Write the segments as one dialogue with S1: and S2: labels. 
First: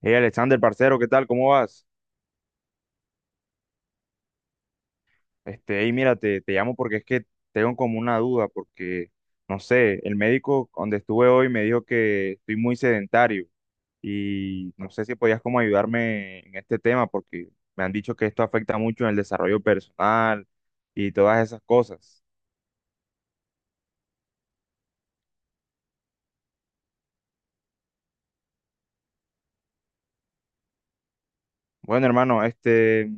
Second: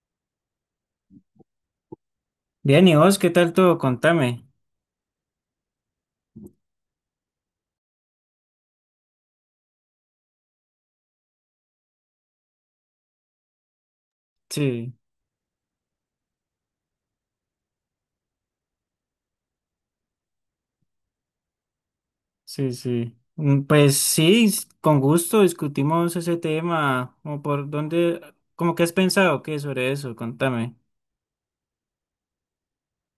S1: Hey Alexander, parcero, ¿qué tal? ¿Cómo vas?
S2: Bien, ¿y vos qué tal todo? Contame.
S1: Hey, mira, te llamo porque es que tengo como una duda, porque, no sé, el médico donde estuve hoy me dijo que estoy muy sedentario y no
S2: Sí,
S1: sé si podías como ayudarme en este tema, porque me han dicho que esto afecta mucho en el desarrollo personal y todas esas cosas.
S2: sí, sí. Mm, pues sí, con gusto discutimos ese tema. ¿Cómo que has pensado qué sobre eso? Contame.
S1: Bueno, hermano,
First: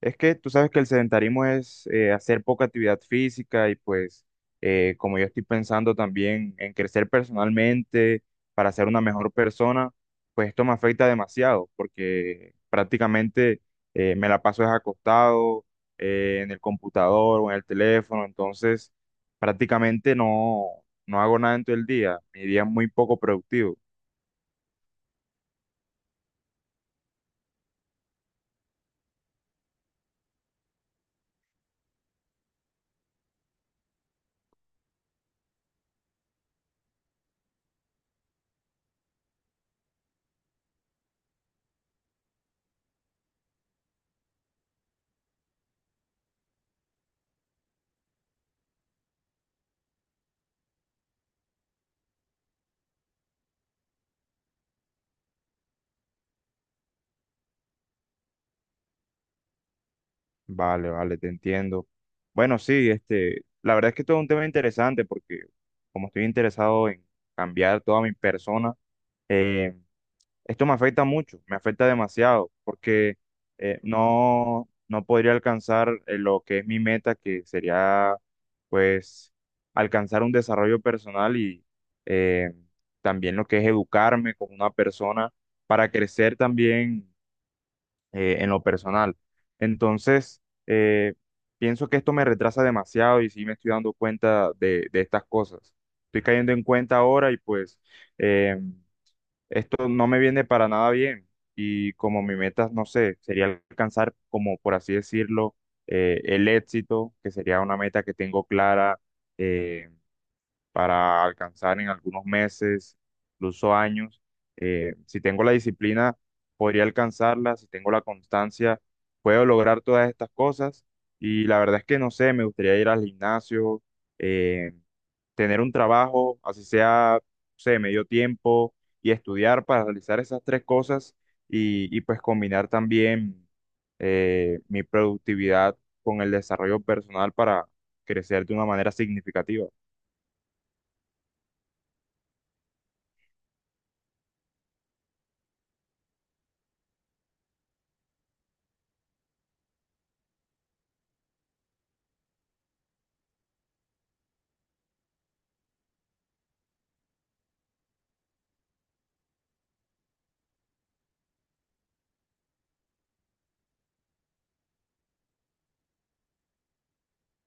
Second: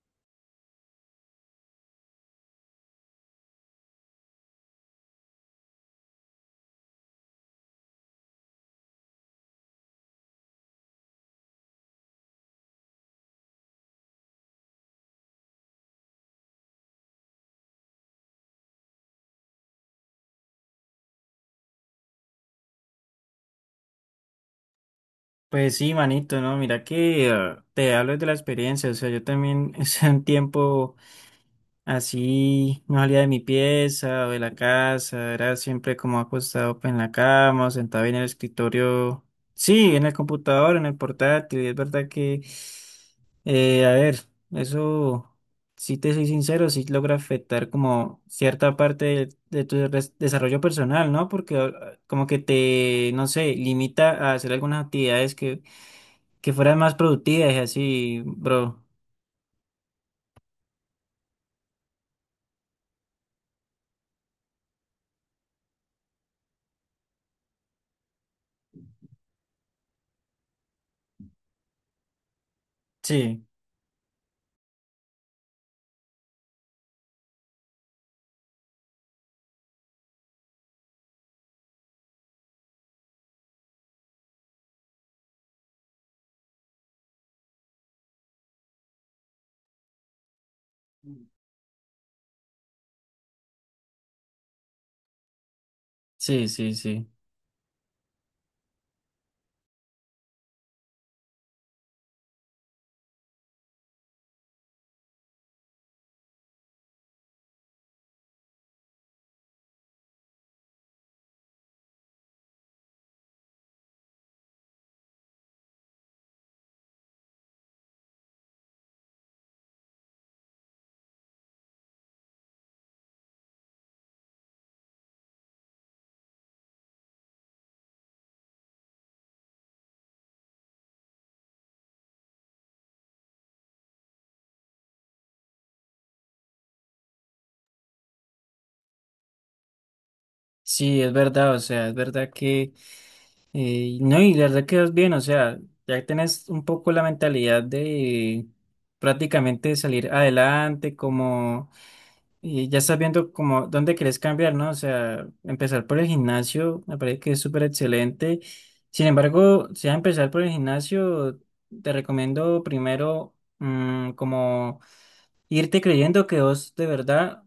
S1: es que tú sabes que el sedentarismo es hacer poca actividad física y pues como yo estoy pensando también en crecer personalmente para ser una mejor persona, pues esto me afecta demasiado porque prácticamente me la paso es acostado en el computador o en el teléfono, entonces prácticamente no hago nada en todo el día, mi día es muy poco productivo.
S2: Pues sí, manito, ¿no? Mira que te hablo de la experiencia. O sea, yo también hace un tiempo. Así no salía de mi pieza o de la casa, era siempre como acostado pues, en la cama o sentado en el escritorio. Sí, en el computador, en el portátil. Es verdad que, a ver, eso, si te soy sincero, sí logra afectar como cierta parte de tu desarrollo personal, ¿no? Porque como que te, no sé, limita a hacer algunas actividades que fueran más productivas y así, bro.
S1: Vale, vale, te entiendo. Bueno, sí, la verdad es que todo es un tema interesante porque como estoy interesado en cambiar toda mi persona, eh, esto me afecta mucho, me afecta demasiado porque
S2: Sí,
S1: no podría alcanzar lo que es mi meta, que sería pues alcanzar un desarrollo personal y eh, también lo que es educarme como una persona para crecer también en lo personal. Entonces, eh, pienso que esto me retrasa demasiado y sí me estoy dando cuenta de estas cosas. Estoy
S2: sí,
S1: cayendo en
S2: sí,
S1: cuenta
S2: sí.
S1: ahora y pues eh, esto no me viene para nada bien. Y como mi meta, no sé, sería alcanzar, como por así decirlo, el éxito, que sería una meta que tengo clara, eh, para alcanzar en algunos meses, incluso años. Si tengo la disciplina, podría alcanzarla, si tengo la constancia, puedo lograr todas estas cosas. Y la verdad es que no sé, me gustaría ir al gimnasio, eh, tener un trabajo, así sea, no sé, medio tiempo, y estudiar para realizar esas tres cosas y pues combinar también mi productividad con el desarrollo personal para crecer de una manera significativa.
S2: Sí, es verdad, o sea, es verdad que, no, y la verdad que es bien, o sea, ya tenés un poco la mentalidad de prácticamente salir adelante, como, y ya estás viendo como dónde querés cambiar, ¿no? O sea, empezar por el gimnasio, me parece que es súper excelente. Sin embargo, si vas a empezar por el gimnasio, te recomiendo primero, mm, como irte creyendo que vos de verdad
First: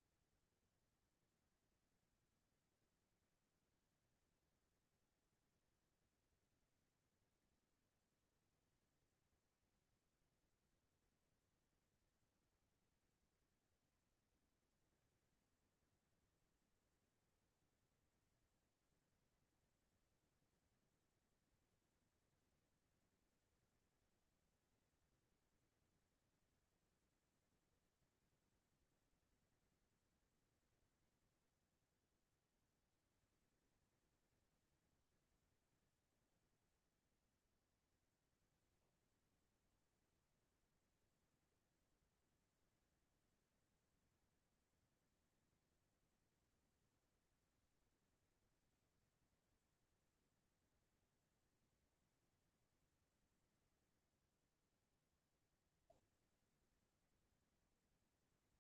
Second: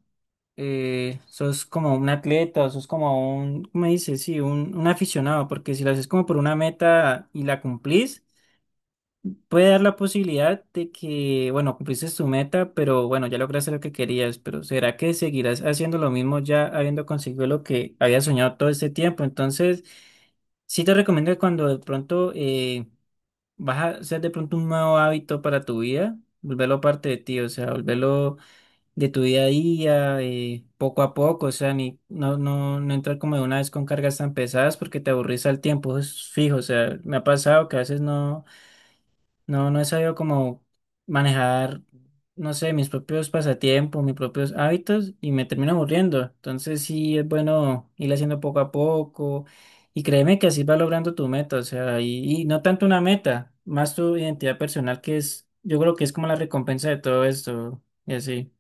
S2: sos como un atleta, sos como ¿cómo me dices? Sí, un aficionado, porque si lo haces como por una meta y la cumplís, puede dar la posibilidad de que, bueno, cumpliste tu meta, pero bueno, ya lograste lo que querías, pero ¿será que seguirás haciendo lo mismo ya habiendo conseguido lo que habías soñado todo este tiempo? Entonces, sí te recomiendo que cuando de pronto vas a hacer de pronto un nuevo hábito para tu vida, volverlo parte de ti, o sea, volverlo de tu día a día, poco a poco, o sea, ni, no, no, no entrar como de una vez con cargas tan pesadas porque te aburrís al tiempo, eso es fijo, o sea, me ha pasado que a veces no, no, no he sabido como manejar, no sé, mis propios pasatiempos, mis propios hábitos y me termino aburriendo, entonces sí es bueno ir haciendo poco a poco y créeme que así vas logrando tu meta, o sea, y no tanto una meta, más tu identidad personal que es, yo creo que es como la recompensa de todo esto y así.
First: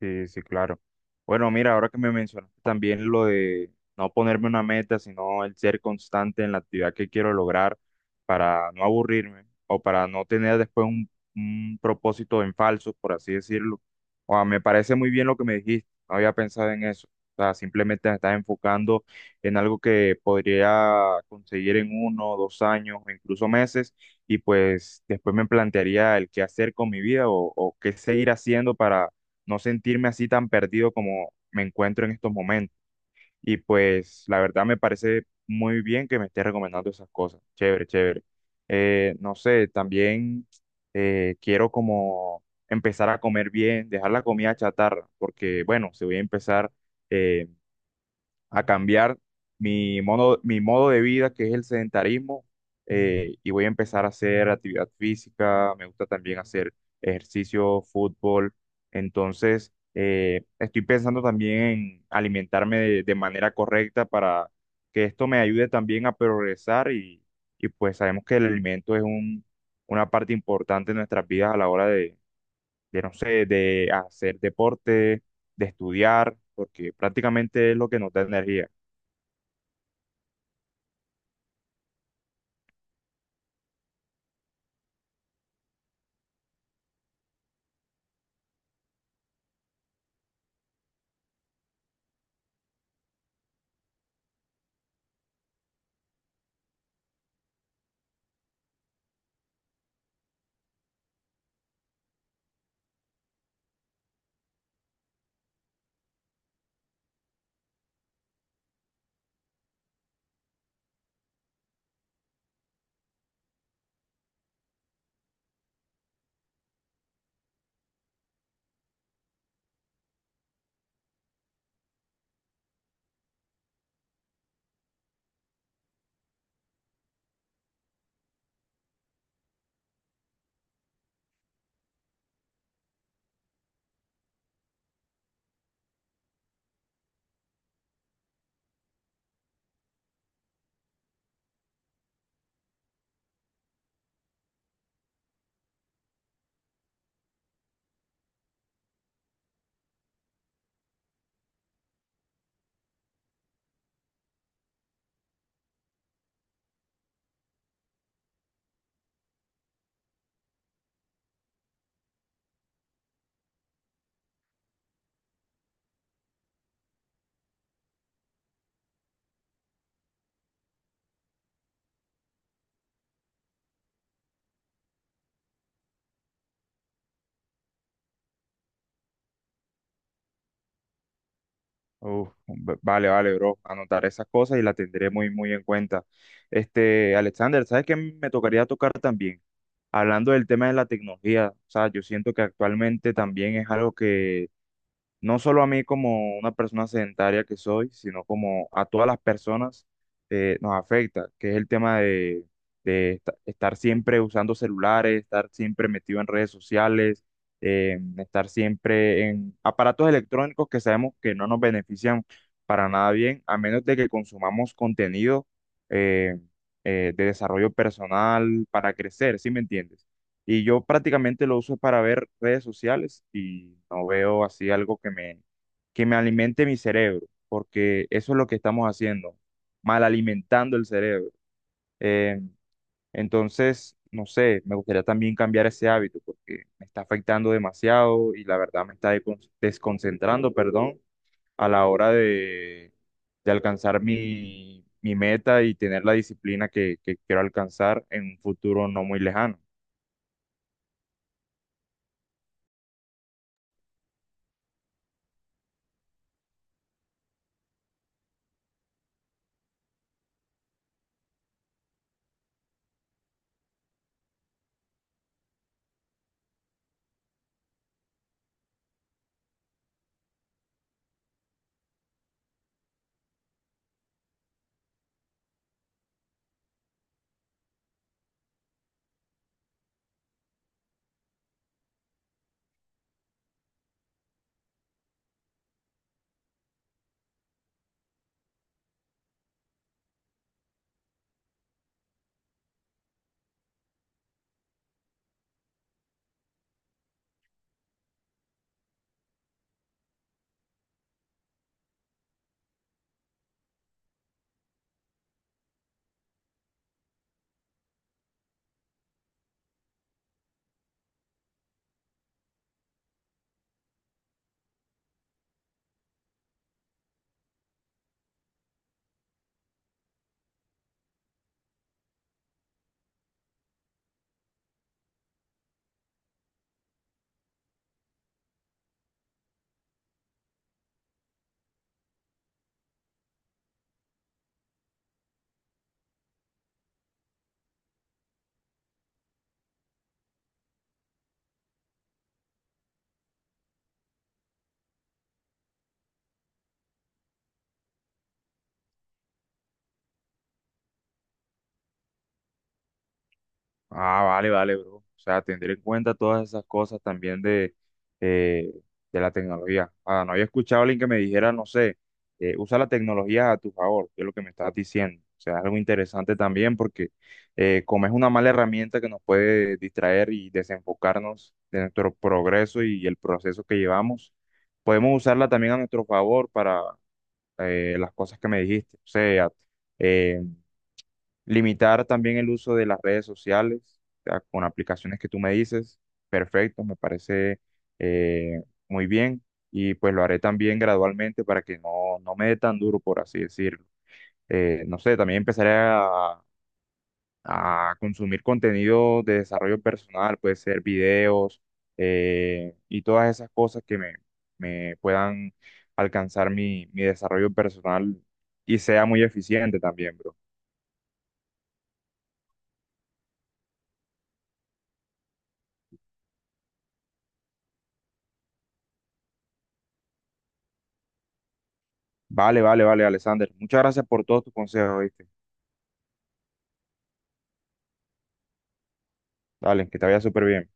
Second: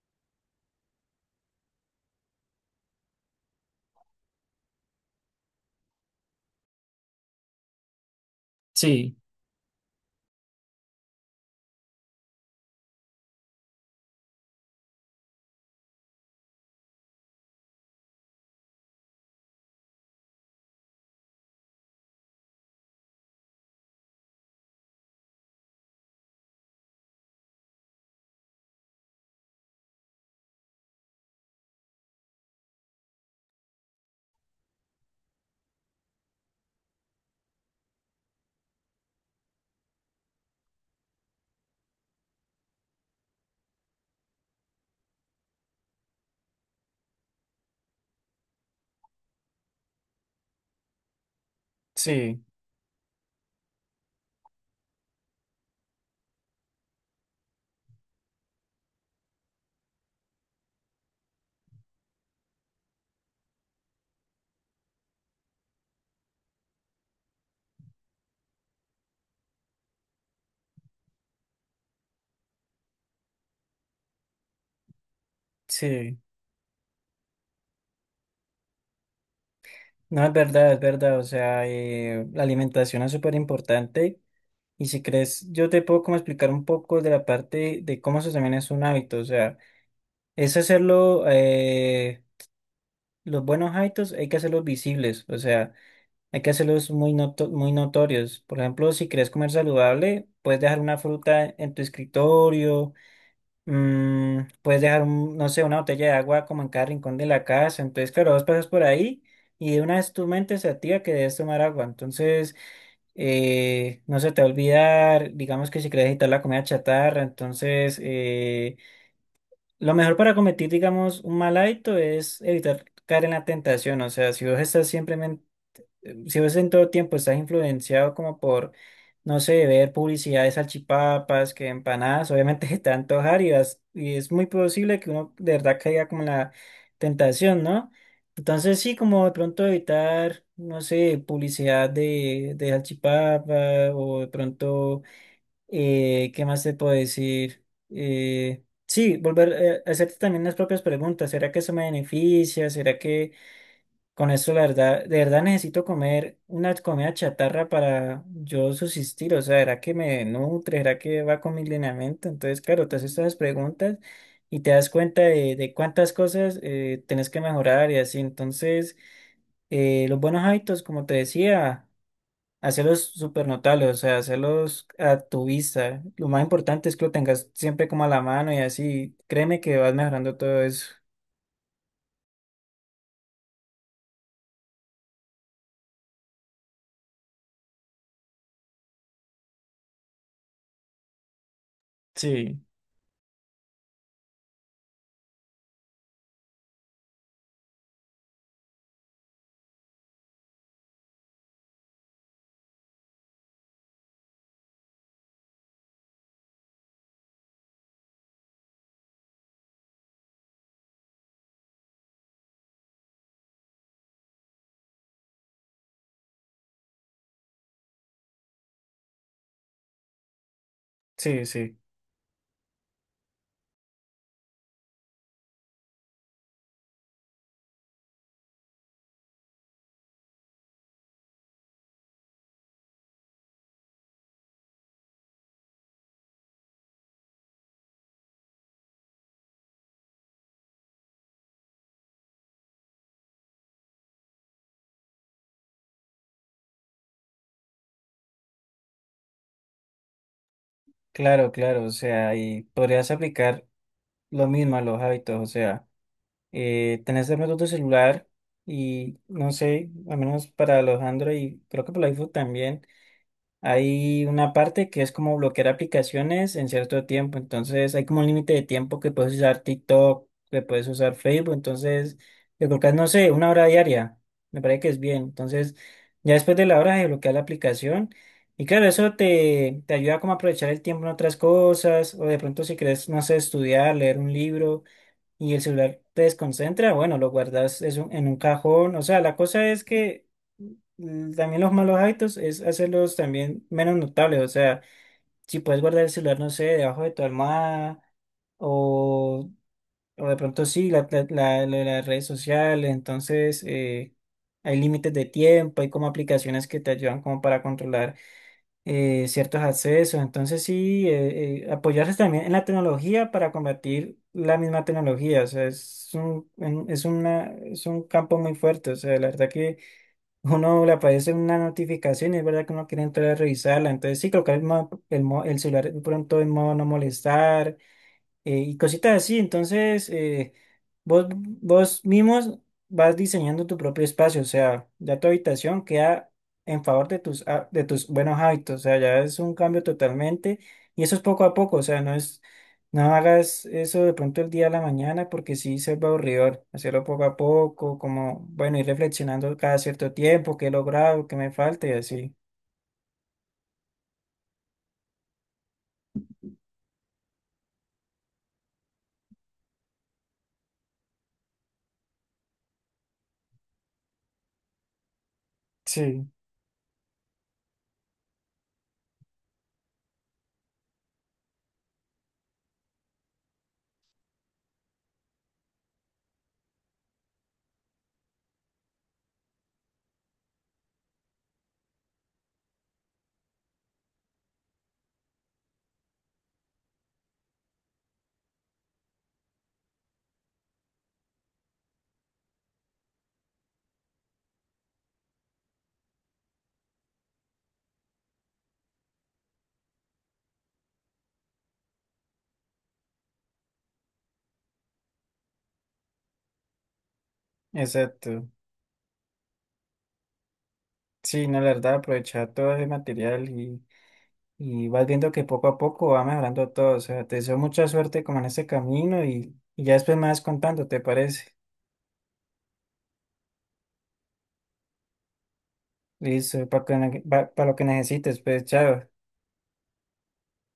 S1: Sí, sí, claro. Bueno, mira, ahora que me mencionaste también lo de no ponerme una meta, sino el ser constante en la actividad que quiero lograr para no
S2: Sí.
S1: aburrirme o para no tener después un propósito en falso, por así decirlo. O sea, me parece muy bien lo que me dijiste, no había pensado en eso. O sea, simplemente me estás enfocando en algo que podría conseguir en uno, dos años o incluso meses y pues después me plantearía el qué hacer con mi vida o qué seguir haciendo para no sentirme así tan perdido como me encuentro en estos momentos. Y pues la verdad me parece muy bien que me esté recomendando esas cosas. Chévere, chévere. No sé, también quiero como empezar a comer bien, dejar la comida chatarra, porque bueno, se voy a empezar. eh, a cambiar mi modo de vida, que es el
S2: Sí,
S1: sedentarismo, y voy a empezar a hacer actividad física, me gusta también hacer ejercicio, fútbol, entonces estoy pensando también en alimentarme de manera correcta para que esto me ayude también a progresar y pues sabemos que el alimento es una parte importante en nuestras vidas a la hora de, no sé, de hacer deporte, de
S2: sí,
S1: estudiar, porque prácticamente es lo que nos da energía.
S2: no es verdad, es verdad, o sea, la alimentación es súper importante y si crees, yo te puedo como explicar un poco de la parte de cómo eso también es un hábito, o sea, es hacerlo, los buenos hábitos hay que hacerlos visibles, o sea, hay que hacerlos muy, muy notorios, por ejemplo, si quieres comer saludable, puedes dejar una fruta en tu escritorio. Mm, puedes dejar, un, no sé, una botella de agua como en cada rincón de la casa. Entonces, claro, vos pasas por ahí y de una vez tu mente se activa que debes tomar agua. Entonces, no se te va a olvidar, digamos que si quieres evitar la comida chatarra, entonces, lo mejor para cometer, digamos, un mal hábito es evitar caer en la tentación. O sea, si vos estás siempre si vos en todo tiempo estás influenciado como por, no sé, ver publicidad de salchipapas, que empanadas, obviamente se te va a antojar y es muy posible que uno de verdad caiga como en la tentación, ¿no? Entonces sí, como de pronto evitar, no sé, publicidad de salchipapa o de pronto, ¿qué más te puedo decir? Sí, volver a hacerte también las propias preguntas. ¿Será que eso me beneficia? ¿Será que... con eso, la verdad, de verdad necesito comer una comida chatarra para yo subsistir? O sea, ¿será que me nutre? ¿Será que va con mi lineamiento? Entonces, claro, te haces estas preguntas y te das cuenta de cuántas cosas tenés que mejorar y así. Entonces, los buenos hábitos, como te decía, hacerlos súper notables, o sea, hacerlos a tu vista. Lo más importante es que lo tengas siempre como a la mano y así. Créeme que vas mejorando todo eso.
S1: Uf, vale, vale, bro. Anotaré esas cosas y las tendré muy, muy en cuenta. Este, Alexander, ¿sabes qué me tocaría tocar también? Hablando del tema de la tecnología, o sea, yo siento que
S2: Sí,
S1: actualmente también es algo que no solo a mí como una persona sedentaria que soy, sino como a todas las personas nos afecta, que es el tema de estar siempre usando celulares, estar siempre metido en redes sociales, estar siempre en aparatos electrónicos que sabemos que no nos benefician para nada bien, a menos de que consumamos contenido eh, de desarrollo personal para crecer, ¿sí me entiendes? Y yo
S2: sí,
S1: prácticamente lo uso
S2: sí.
S1: para ver redes sociales y no veo así algo que que me alimente mi cerebro, porque eso es lo que estamos haciendo, mal alimentando el cerebro. Eh, entonces, no sé, me gustaría también cambiar ese hábito porque me está afectando demasiado y la verdad me está desconcentrando, perdón, a la hora de alcanzar mi meta y tener la disciplina que quiero alcanzar en un futuro no muy lejano.
S2: Claro, claro, o sea, y podrías aplicar lo mismo a los hábitos, o sea, tenés de pronto tu celular y no sé, al menos para los Android, creo que para el iPhone también. Hay una parte que es como bloquear aplicaciones en cierto tiempo, entonces hay como un límite de tiempo que puedes usar TikTok, que puedes usar Facebook, entonces le colocas, no sé, una hora diaria, me parece que es bien, entonces ya después de la hora de bloquear la aplicación y claro, eso te, te ayuda como a aprovechar el tiempo en otras cosas o de pronto si quieres, no sé, estudiar, leer un libro y el celular te desconcentra, bueno, lo guardas eso en un cajón. O sea, la cosa es que mm, también los malos hábitos es hacerlos también menos notables. O sea, si puedes guardar el celular, no sé, debajo de tu almohada o, o de pronto sí, lo de las redes sociales. Entonces, hay límites de tiempo, hay como aplicaciones que te ayudan como para controlar ciertos accesos. Entonces sí, apoyarse también en la tecnología para combatir la misma tecnología. O sea, es es una, es un campo muy fuerte. O sea, la verdad que uno le aparece una notificación y es verdad que uno quiere entrar a revisarla. Entonces sí, colocar el celular de pronto en modo no molestar y cositas así. Entonces, vos mismos vas diseñando tu propio espacio, o sea, ya tu habitación queda en favor de tus, de tus buenos hábitos, o sea, ya es un cambio totalmente y eso es poco a poco, o sea, no es, no hagas eso de pronto el día a la mañana porque sí se va aburridor, hacerlo poco a poco, como, bueno, ir reflexionando cada cierto tiempo, qué he logrado, qué me falta y así.
S1: Ah, vale, vale, bro. O sea, tener en cuenta todas esas cosas también eh, de la tecnología. Ah, no había escuchado a alguien que me dijera, no sé, usa la tecnología a tu favor, que es lo que me estás diciendo. O sea, algo
S2: Sí,
S1: interesante también porque como es una mala herramienta que nos puede distraer y desenfocarnos de nuestro progreso y el proceso que llevamos, podemos usarla también a nuestro favor para las cosas que me dijiste. O sea, eh, limitar también el uso de las redes sociales, o sea, con aplicaciones que tú me dices, perfecto, me parece muy bien y pues lo haré también gradualmente para que no me dé tan duro, por así decirlo. No sé, también empezaré a consumir contenido de desarrollo personal, puede ser videos y todas esas cosas que me puedan alcanzar mi desarrollo personal
S2: exacto.
S1: y sea muy eficiente también, bro.
S2: Sí, no, la verdad, aprovechar todo ese material y vas viendo que poco a poco va mejorando todo. O sea, te deseo mucha suerte como en este camino y ya después me vas contando, ¿te parece?
S1: Vale, vale, vale, Alexander. Muchas gracias por todos tus consejos, ¿viste?
S2: Listo, para lo que necesites, pues chao.
S1: Dale, que te vaya súper bien.